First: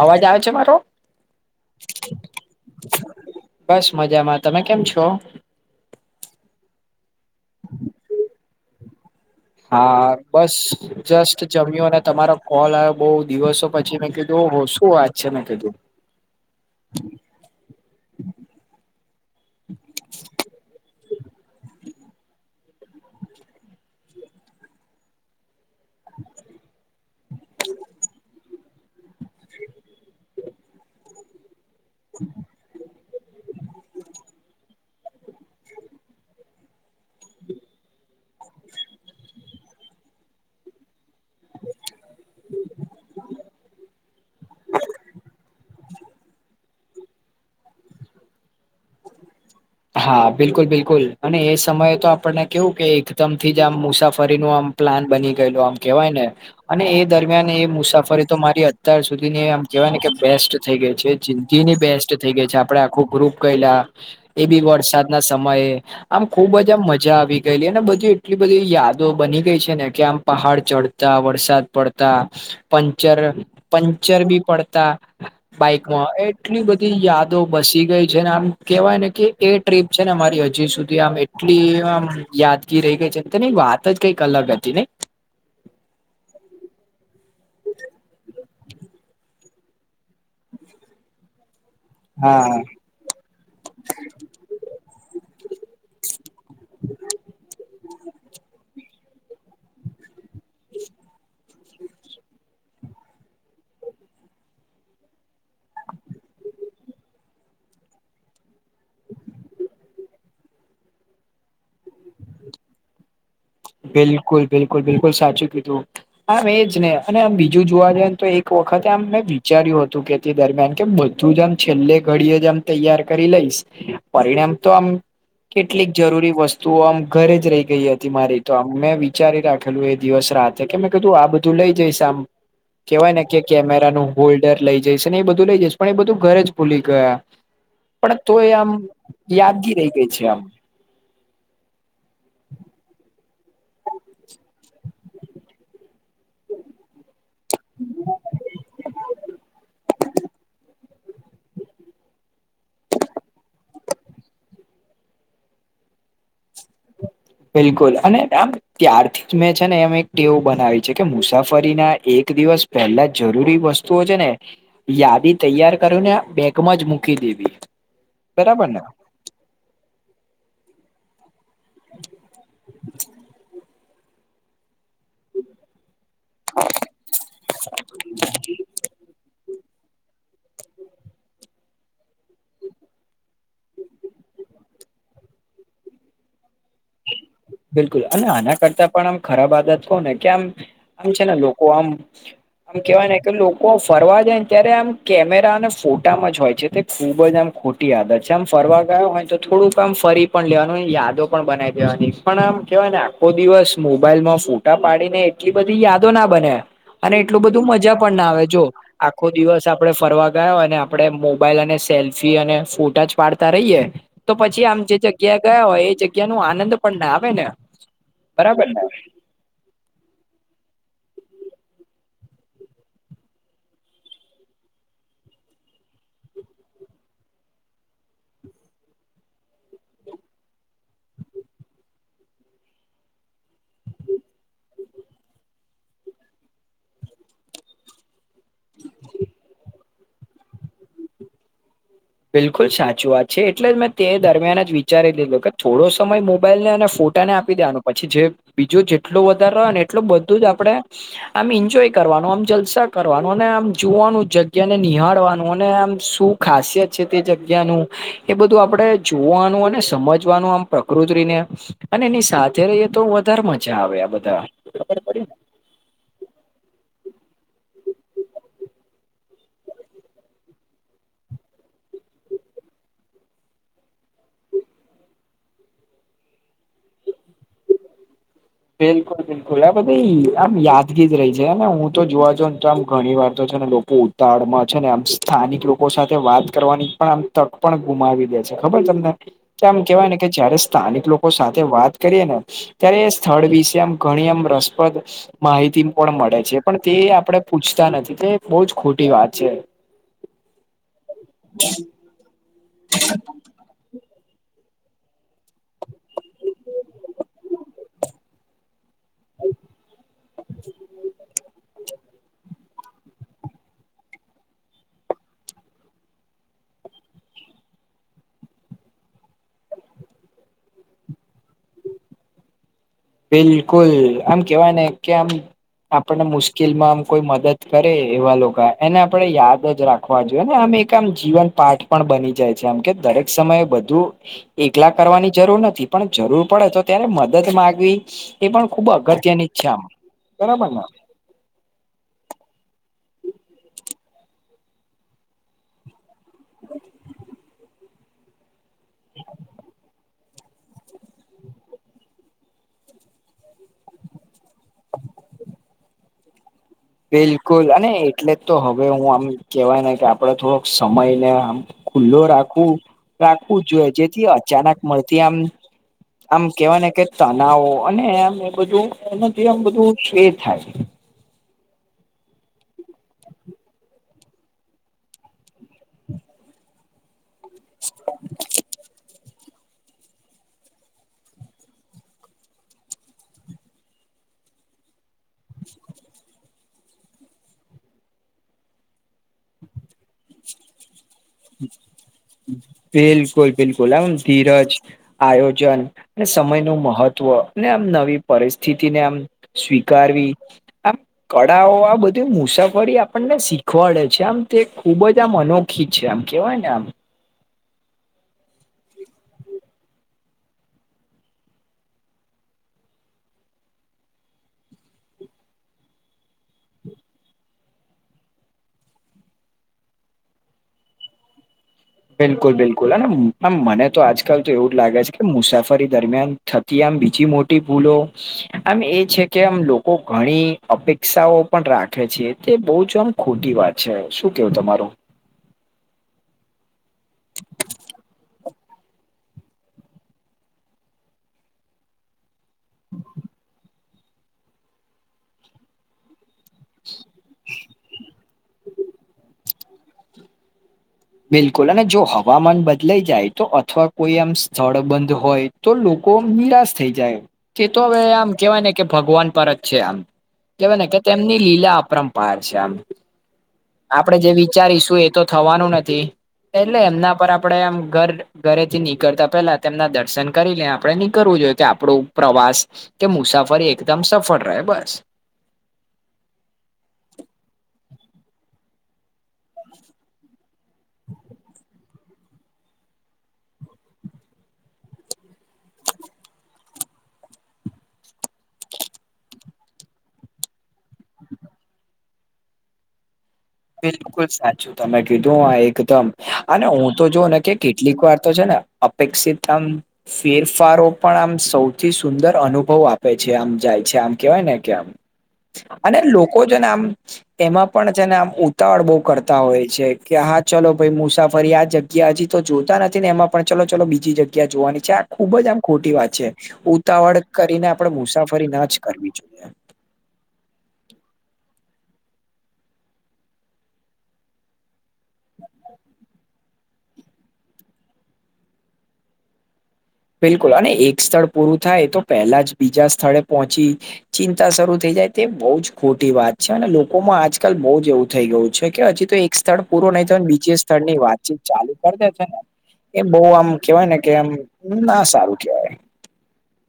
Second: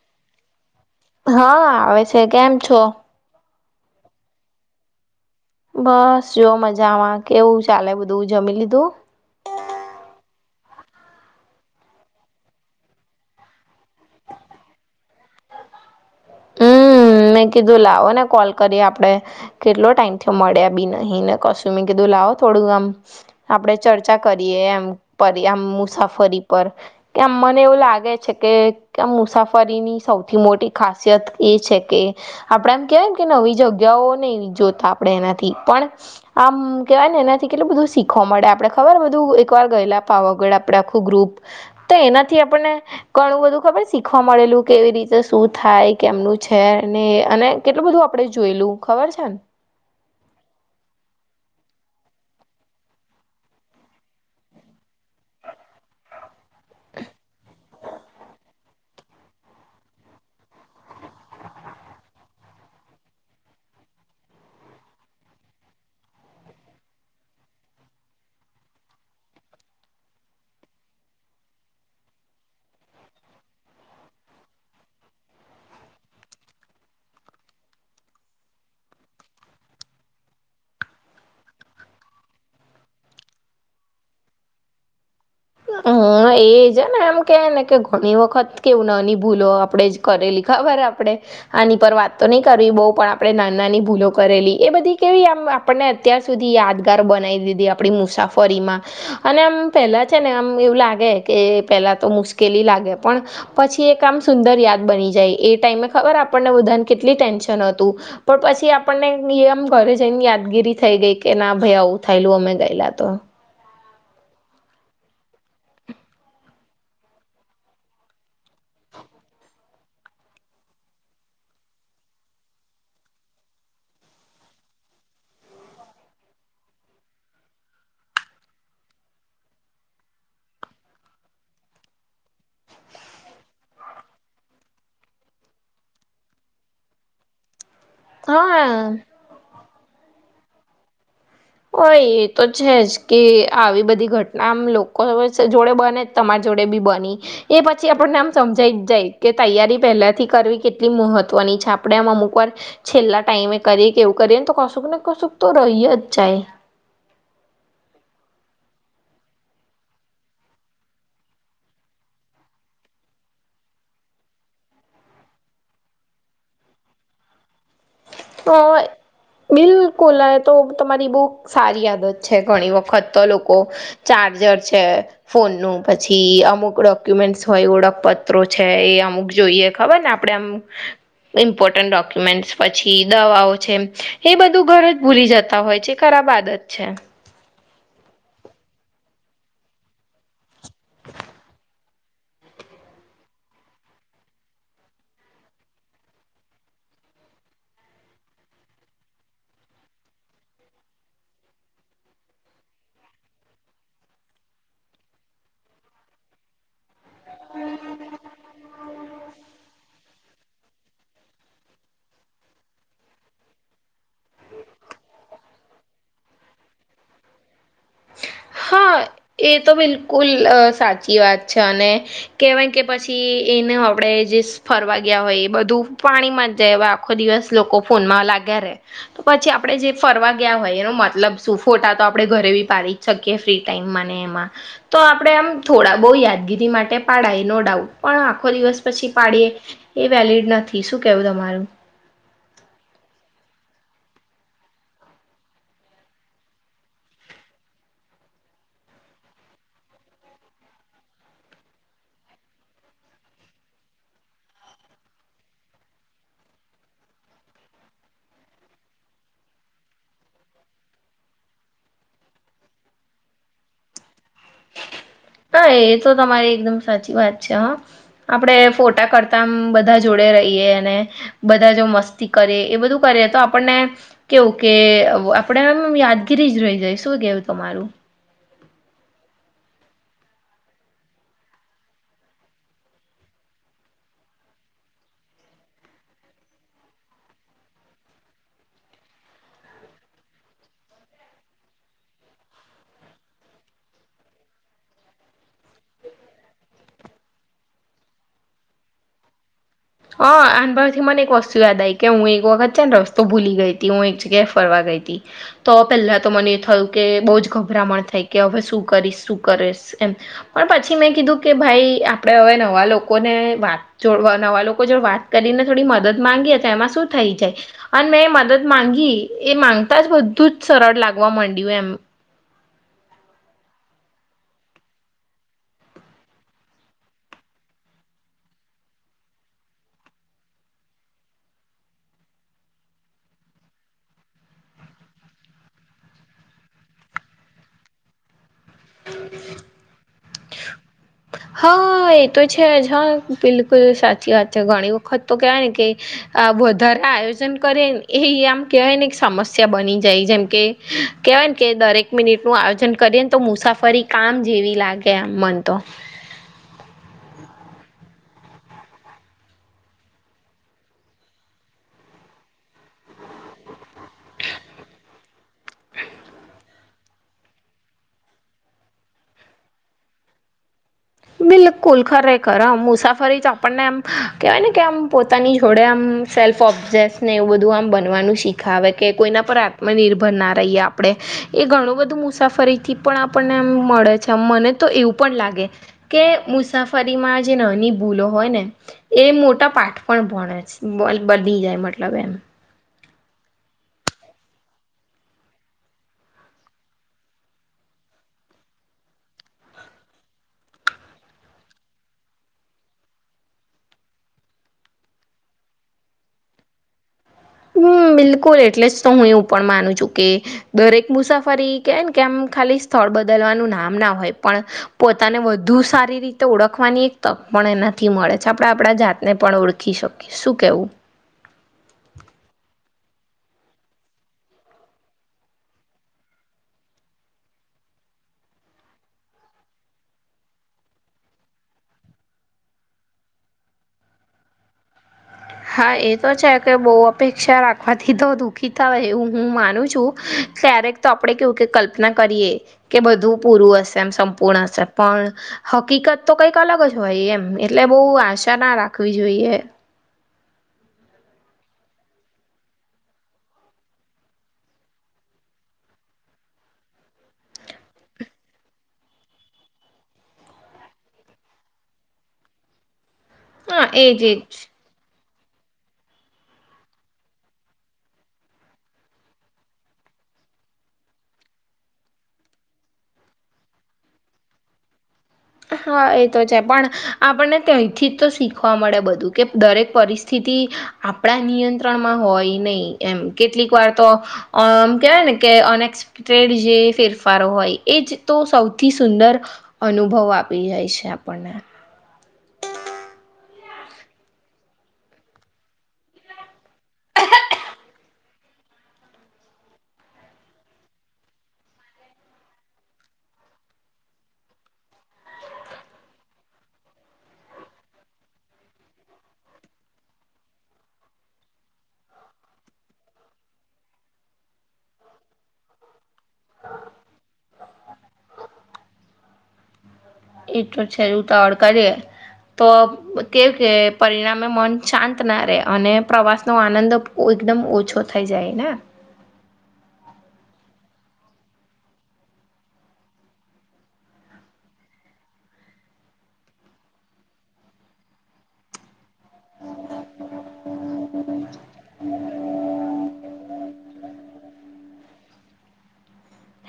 અવાજ આવે છે મારો? હા આવે છે કેમ છો? બસ મજામાં તમે કેમ છો? બસ જો મજામાં કેવું ચાલે બધું? જમી લીધું? હા બસ જસ્ટ જમ્યો અને તમારો કોલ આવ્યો બહુ દિવસો પછી મેં કીધું શું વાત છે મેં કીધું. હમ મેં કીધું લાવો ને કોલ કરીએ આપડે. કેટલો ટાઈમ થી મળ્યા બી નહી ને કશુંમી કીધું લાવો થોડું આમ આપડે ચર્ચા કરીએ એમ. [unintelligible] મુસાફરી પર કેમ મને એવું લાગે છે કે કે મુસાફરીની સૌથી મોટી ખાસિયત એ છે આપણે એમ કેવાય કે નવી જગ્યાઓ નહીં જોતા આપડે એનાથી પણ આમ કેહેવાય ને, એનાથી કેટલું બધું શીખ ખવા મળે આપણે ખબર બધું એકવાર ગયેલા પાવાગઢ આપડે આખું ગ્રુપ તો એનાથી આપણને ઘણું બધું ખબર શીખવા કેવી રીતે શું થાય કેમનું છે છે [unintelligible] ને અને કેટલું બધું આપડે જોયેલું ખબર છે ને. હા બિલકુલ, બિલકુલ, અને એ સમયે તો આપણને કેવું કે એકદમ થી જ આમ મુસાફરીનું આમ પ્લાન બની ગયેલો આમ કેવાય ને અને એ દરમિયાન એ મુસાફરી તો મારી અત્યાર સુધી આમ કેવાય ને કે બેસ્ટ થઈ ગઈ છે. જિંદગીની બેસ્ટ થઈ ગઈ છે. આપડે આખું ગ્રુપ ગયેલા એ બી વરસાદ ના સમયે. આમ ખુબ જ, આ મજા આવી ગયેલી અને બધી એટલી બધી યાદો બની ગઈ છે ને કે આમ પહાડ ચડ તા, વરસાદ પડતા, પંચર પંચર બી પડતા. બાઈકમાં એટલી બધી યાદો બસી ગઈ છે આમ કેવાય ને કે એ ટ્રીપ છે ને મારી હજી સુધી આમ એટલી આ યાદગીર રહી ગઈ છે કેની વાત ત, જ કઈ ક અલગ હતી નહીં. હમ એજ ને એમ કે ને કે ઘણી વખત કેવું નાની ભૂલો આપડે જ કરેલી ખબર આપડે આની પર વાત તો નહી હા કરવી બહ પણ પણે નાનાની ભૂલો કરેલી બધી કેવી આમ આપણને સુધી યાદગાર બનાવી દીધી પણી મુસાફરીમાં અને આમ પહેલાં છે ને આમ એવું લાગે કે પેલાં તો મુશ્કેલી લાગે પણ પછી એ કામ સુંદર યાદ બની જાય એ ટાઈમે ખબર આપણને બધાને કેટલી ટેન્શન હતું. પણ પછી આપણને આમ ઘરે જઈને યાદગીરી થઈ ગઈ કે ના ભાઈ આવું થયેલું અમે ગયેલા તો. બિલકુલ બિલકુલ બિલકુલ સાચું કીધું. હા એજ ને અને આમ બીજું જોવા જઈએ ને તો એક વખતે આમ મેં વિચાર્યું હતું કે દરમિયાન કે બધું જ આમ છેલ્લે ઘડીએ જ આમ તૈયાર કરી લઈશ પરિણામ તો આમ કેટલીક જરૂરી વસ્તુઓ આમ ઘરે જ રહી ગઈ હતી મારી. તો અમે વિચારી રાખેલું એ દિવસ રાતે કે મેં કીધું આ બધું લઈ જઈશ આમ કેવાય ને કે કેમેરા ન હોલ્ડર લઇ જઈ ને એ બધું લઇ જઈ પણ એ બધું ઘરે જ ભૂલી ગયા. [inaudible] પણ તો એ આમ હા યાદગી રહી ગઈ છે આમ. હોય એ તો છે જ કે આવી બધી ઘટનામ લો કોઈ જોડે બને તમારી જોડે બી બની એ પછી આપણને આમ સમજાઈ જ જાય કે તૈયારી પહેલાથી કરવી કેટલી મહત્વની છે આપડે એમાં અમુક વાર છેલ્લા ટાઈમે કરીએ કે એવું કરીએ ને તો કશુંક ને કશુંક તો રહી જ જાય. બિલકુલ અને આમ ત્યારથી જ મેં છે ને એમ એક ટેવું બનાવી છે કે મુસાફરી ના એક દિવસ પેલા જરૂરી વસ્તુઓ છે ને યાદી તૈયાર કર ને બેગમાં જ મૂકી દેવી. બરાબર ને તોય બિલકુલ તો તમારી બહુ સારી આદત છે ઘણી વખત તો લોકો ચાર્જર છે ફોનનું. પછી અમુક ડોક્યુમેન્ટ્સ હોય, ઓળખપત્રો છે, એ અમુક જોઈએ. ખબર ને, આપણે આમ ઇમ્પોર્ટન્ટ ડોક્યુમેન્ટ પછી દવાઓ છે, એ બધું ઘરે જ ભૂલી જતા હોય છે, ખરાબ આદત છે. બિલકુલ, અને આના કરતા પણ આમ ખરાબ આદત કહો ને, કે આમ [inaudible] છે ને લોકો આમ આમ કહેવાય ને કે લોકો ફરવા જાય ને ત્યારે આમ કેમેરા અને ફોટામાં જ હોય છે તે ખૂબ જ આમ ખોટી આદત છે. આમ ફરવા ગયા હોય તો થોડુંક આમ ફરી પણ લેવાનું, યાદો પણ બનાઈ દેવાનું પણ આમ કહેવાય ને, આખો દિવસ મોબાઈલમાં ફોટા પાડીને એટલી બધી યાદો ન બને. અને એટલુ બધૂ મજા પણ ન આવે જો આખો દિવસ આપડે ફરવા ગયા અને આપડે મોબાઈલમાં સેલ્ફી અને ફોટા જ પાડતા રહીએ તો પછી આમ જે જગ્યાએ ગયા હોય, એ જગ્યાનો આનંદ પણ ન આવે ને બરાબર ને હા, એ તો બિલકુલ સાચી વાત છે. અને કહેવાય કે પછી એને આપડે જે ફરવા ગયા હોય એ બધું પાણીમાં જ જાય, આખો દિવસ લોકો ફોનમાં લાગ્યા રે પછી આપડે જે ફરવા ગયા હોય એનો મતલબ શું? ફોટા તો આપડે ઘરે બી પાડી શ કિયે ફ્રી ટાઈમમાં ને એમાં તો આપડે આમ થોડા-બહુ યાદગીરી માટે પાડાય નો ડાઉડ પણ હા ખો દિવસ પછી પાડીએ એ વેલિડ નથી શું કેવું તમારું? બિલકુલ સાચી વાત છે, એટલે જ મેં તે દરમિયાન જ વિચારી લીધું કે થોડો સમય મોબાઈલને અને ફોટાને આપી દેવાનું પછી જે બીજું જેટલું વધારે ને, એટલું બધું જ આપડે આમ એન્જોય કરવાનું, આમ જલસા કરવાનું અને આમ જોવાનું, જગ્યાને નિહાળવાનું, અને આમ શું... ખાસિયત. છે તે જગ્યાનું એ બધું આપણે જોવાનું અને સમજવાનું, આમ પ્રકૃતિને... અને એની સાથે રહીએ તો વધારે મજા આવે, આ બધા. હા, એ તો તમારી એકદમ સાચી વાત છે, હા. આપણે ફોટા કરતાં બધા જોડે રહીએ અને... બધા જો મસ્તી કરે, એ બધું કરીએ તો આપણને... કહેવાય કે, આપણે એમ યાદગીરી જ રહી જાય. શું કહો તમારું? બિલકુલ, બિલકુલ. આ બધી આમ યાદગીરી જ રહી છે ને? હું તો જોવા જાઉં ને તો આમ ઘણી વાર તો છે ને લોકો... તાળમાં છે ને આમ સ્થાનિક લોકો સાથે વાત કરવાની પણ આમ તક પણ ગુમાવી દે છે ખબર તમને, કે આમ કહેવાય ને કે જ્યારે સ્થાનિક લોકો સાથે વાત કરીએ ને ત્યારે... સ્થળ વિશે આમ ઘણી એમ રસપ્રદ... માહિતી પણ મળે છે, પણ તે આપણે પૂછતા નથી, તે બહુ જ ખોટી વાત છે. હા, આન પરથી મને એક વસ્તુ યાદ આવી કે હું એક વખત છે ને રસ્તો ભૂલી ગઈ હતી, હું એક... તે ફરવા ગઈ તો પહેલાં તો મને થયું કે બહુ જ ગભરામણ થઈ. કે હવે શું કરીશ, શું કરીશ? એમ પણ પછી મેં કીધું કે ભાઈ, આપણે હવે નવા લોક લોકોને જોડે વાત, નવા લોકોને વાત કરીને થોડી મદદ માંગી તો એમાં શું થઈ જાય? અને મેં મદદ માંગી, એ માંગતાં જ બધું જ સરળ લાગવા માંડ્યું એમ. બિલકુલ, આમ કહેવાય ને કે આમ... આપણે મુશ્કેલીમાં આમ કોઈ મદદ કરે એવા લોકા આપણે યાદ જ રાખીએ. હોવા જો, ને એક આમ જીવનપાઠ પણ બની જાય છે, એમ કે દરેક સમયે બધું... એકલા કરવાની જરૂર નથી, પણ જરૂર પડે તો ત્યારે મદદ માંગવી. એ પણ ખૂબ અગત્યની ઈચ્છા, બરાબર ને? હા, એ તો છે જ. હા, બિલકુલ સાચી વાત છે. ઘણી વખત તો કહેવાય ને કે... આપણે વધારે આયોજન કરીએ ને, એ આમ કહેવાય ને એક સમસ્યા બની. જાય. જેમ કે કહેવાય ને કે દરેક મિનિટનું આયોજન કરીએ ને, તો મુસાફરી... કામ જેવી લાગે, આમ મન તો... બિલકુલ, અને એટલે તો હવે હું આમ કહેવાય ને કે આપણે થોડોક સમય ને આમ.. ખુલ્લો રાખવું રાખવું જોઈએ. જેથી અચાનક મળતી આમ, આમ, કેવાય ને કે તનાવો અને આમ એ બધું આમ બધું ખે થાય. બિલકુલ ખરેખર આમ, મુસાફરી તો આપણને એમ કહેવાય ને કે આમ પોતાની જોડે આમ, સેલ્ફ ઓબ્ઝેસને એવું બધું આમ બનવાનું શીખાવે. કે કોઈના પર આ નિર્ભર ના રહીએ. આપણે એ ઘણું બધું મુસાફરીથી પણ આપણને એમ મળે છે. મને, તો એવું પણ લાગે, કે મુસાફરીમાં જે નાની ભૂલો હોય ને, એ મોટા પાઠ પણ ભણે છે. બોલ બદલી જાય મતલબ એમ, બિલકુલ બિલકુલ લાવ ન ધીરજ, આયોજન અને સમય નું મહત્વ અને આમ, નવી પરિસ્થિતિને આમ, સ્વીકારવી આ, કળાઓ આ બધી મુસાફરી આપણને શીખવાડે છે. આમ, તે ખુબ જ આમ અનોખી. છે. આમ કેવાય ને આમ, હમ બિલકુલ એટલે જ તો હું એવું પણ માનું છું. કે, દરેક મુસાફરી કહેવાય ને કે આમ ખાલી સ્થળ બદલવાનું નામ ના હોય પણ, પોતાને વધુ સારી રીતે ઓળખવાની એક તક પણ એનાથી મળે છે. આપણે આપણા જાતને પણ ઓળખી શકીએ. શું કેવું? બિલકુલ બિલકુલ અને આમ મને તો આજકાલ તો એવું જ લાગે છે કે મુસાફરી દરમિયાન થતી આમ બીજી મોટી ભૂલો આમ એ છે કે આમ, લોકો ઘણી અપેક્ષાઓ પણ રાખે છે. તે બોજ ખોટી વાત છે. શું કેવું તમારું? હા. એ તો છે કે બહુ અપેક્ષા રાખવાથી તો દુઃખી થાય એવું હું માનું છું. ક્યારેક તો આપણેે કેવું કે કલ્પના કરીએ. કે બધું પૂરું હશે. એમ સંપૂર્ણ હશે. પણ હકીકત તો કંઈક અલગ જ હોય એમ એટલે બહુ આશા ના રાખવી જોઈએ. બિલકુલ અને જો હવામાન બદલાઈ જાય તો અથવા કોઈ એમ સ્થળ બંધ હોય. તો લોકો નિરાશ થઈ જાય. તે તો અવે આમ કહેવાયને કે ભગવાન પર જ છે. આ કેવાય ને કે તેમની લીલા અપરંપાર છે. આમ હા આપણે એજ જે એજ વિચારીશું. એ તો થવાનું નથી એટલે એમના પર આપણે આમ ઘર ઘરેથી નીકળતા પહેલા તેમના દર્શન કરીને આપણે નીકળવું જોઈએ કે આપણો પ્રવાસ કે મુસાફરી એકદમ સફળ રહે. બસ. હા. એ તો છે. પણ આપણને ત્યાંથી જ તો શીખવા મળે બધું કે દરેક પરિસ્થિતિ આપણા નિયંત્રણમાં હોય નહી. એમ કેટલીક વાર તો આમ કહેવાય ને કે અનેક [unintelligible] જે ફેરફારો હોય એ જ તો સૌથી સુંદર અનુભવ આપે પી જાય છે. આપણ ને બિલકુલ સાચું તમે કીધું એકદમ અને હું તો જોઉ ને કે કેટલીક વાર તો છે ને અપેક્ષિત આમ ફેરફારો પણ આમ સૌથી સુંદર અનુભવ આપે છે. આમ જાય છે આમ કેવાય ને કે આમ [inaudible] અને લોકો છે ને આમ, એમાં પણ છે ને આમ ઉતાવળ બહુ કરતા હોય છે. કે હા ચાલો ભાઈ મુસાફરી આ જગ્યા હજી તો જોતા નથી ને એમાં પણ ચાલો ચાલો બીજી જગ્યા જોવાની છે. આ ખુબ જ આમ ખોટી વાત છે. ઉતાવળ કરીને આપણેે મુસાફરી ના જ કરવી જોઈએ. એ તો છે. ઉતાવળ કરીએ તો એ કે પરિણામે મન શાંત ના રહે અને પ્રવાસ નો આનંદ એકદમ ઓછો થઈ જાય ને બિલકુલ અને એક સ્થળ પૂરું થાય તો પહેલા જ બીજા સ્થળે પહોંચી ચિંતા શરૂ થઈ જાય તે બહુ જ ખોટી વાત છે અને લોકોમાં આજકાલ બહુ જ એવું થઈ ગયું છે કે હજી તો સ્થળ પૂરું નહી થાય ને બીજા સ્થળની વાતચીત ચાલુ કર દે છે ને એ બહુ આમ કેવાય ને કે આમ ના સારું કહેવાય.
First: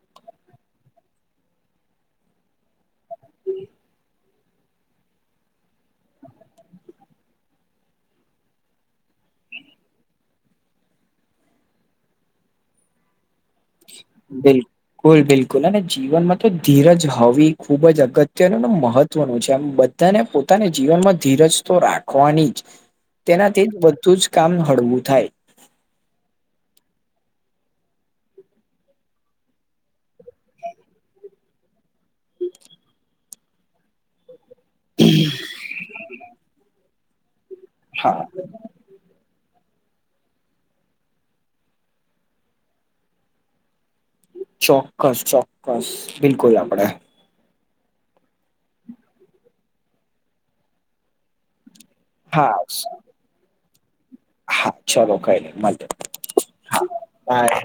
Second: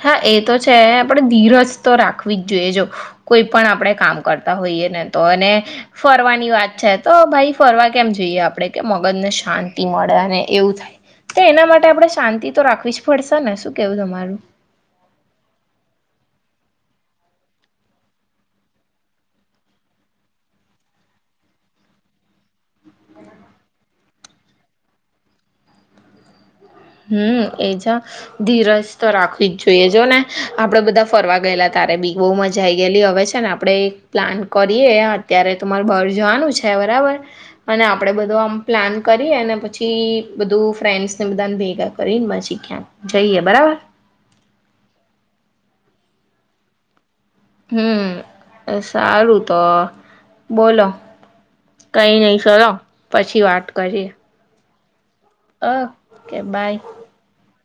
હા એ તો છે આપણે ધીરજ તો રાખવી જ જોઈજો. કોઈ પણ આપણેે કામ કરતા હોઈએ ને તો એને ફરવાની વાત છે તો ભાઈ ફરવા કેમ જોઈએ આપણે કે મગજ ને શાંતિ મળે અને એવું થાય. તો એના માટે આપણે શાંતિ તો રાખવી જ પડશે ને શું? કેવું તમારું બિલકુલ. બિલકુલ બિલકુલ અને જીવનમાં તો ધીરજ હોવી ખુબ જ અગત્યનું‌ મહત્વનું છે. એમ બધાને પોતાની જીવનમાં ધીરજ તો રાખવી જ જોઈએ. તેનાથી જ બધું જ કામ હળવું થાય. હમ એજ ધીરજ તો રાખવી જ જોઈએ જો ને આપણે બધા ફરવા ગયેલા ત્યારે પણ બહુ મજા આવી ગયેલી હવે છે ને આપણે એક પ્લાન કરીએ અત્યારે તો માર બાર જવાનું છે બરાબર અને આપડે હા બધો આમ પ્લાન કરીએ અને પછી બધું ફ્રેન્ડ્સને બધાન ભેગા કરીન પછી ક્યાંક જઈએ બરાબર. ચોક્કસ ચોક્કસ બિલકુલ આપડે. હમ સારું તો બોલો. કઈ નઈ હા છોડો પછી વાત કરીએ. હા ચલો કઈ નય મળીએ ઓકે બાય હા બાય.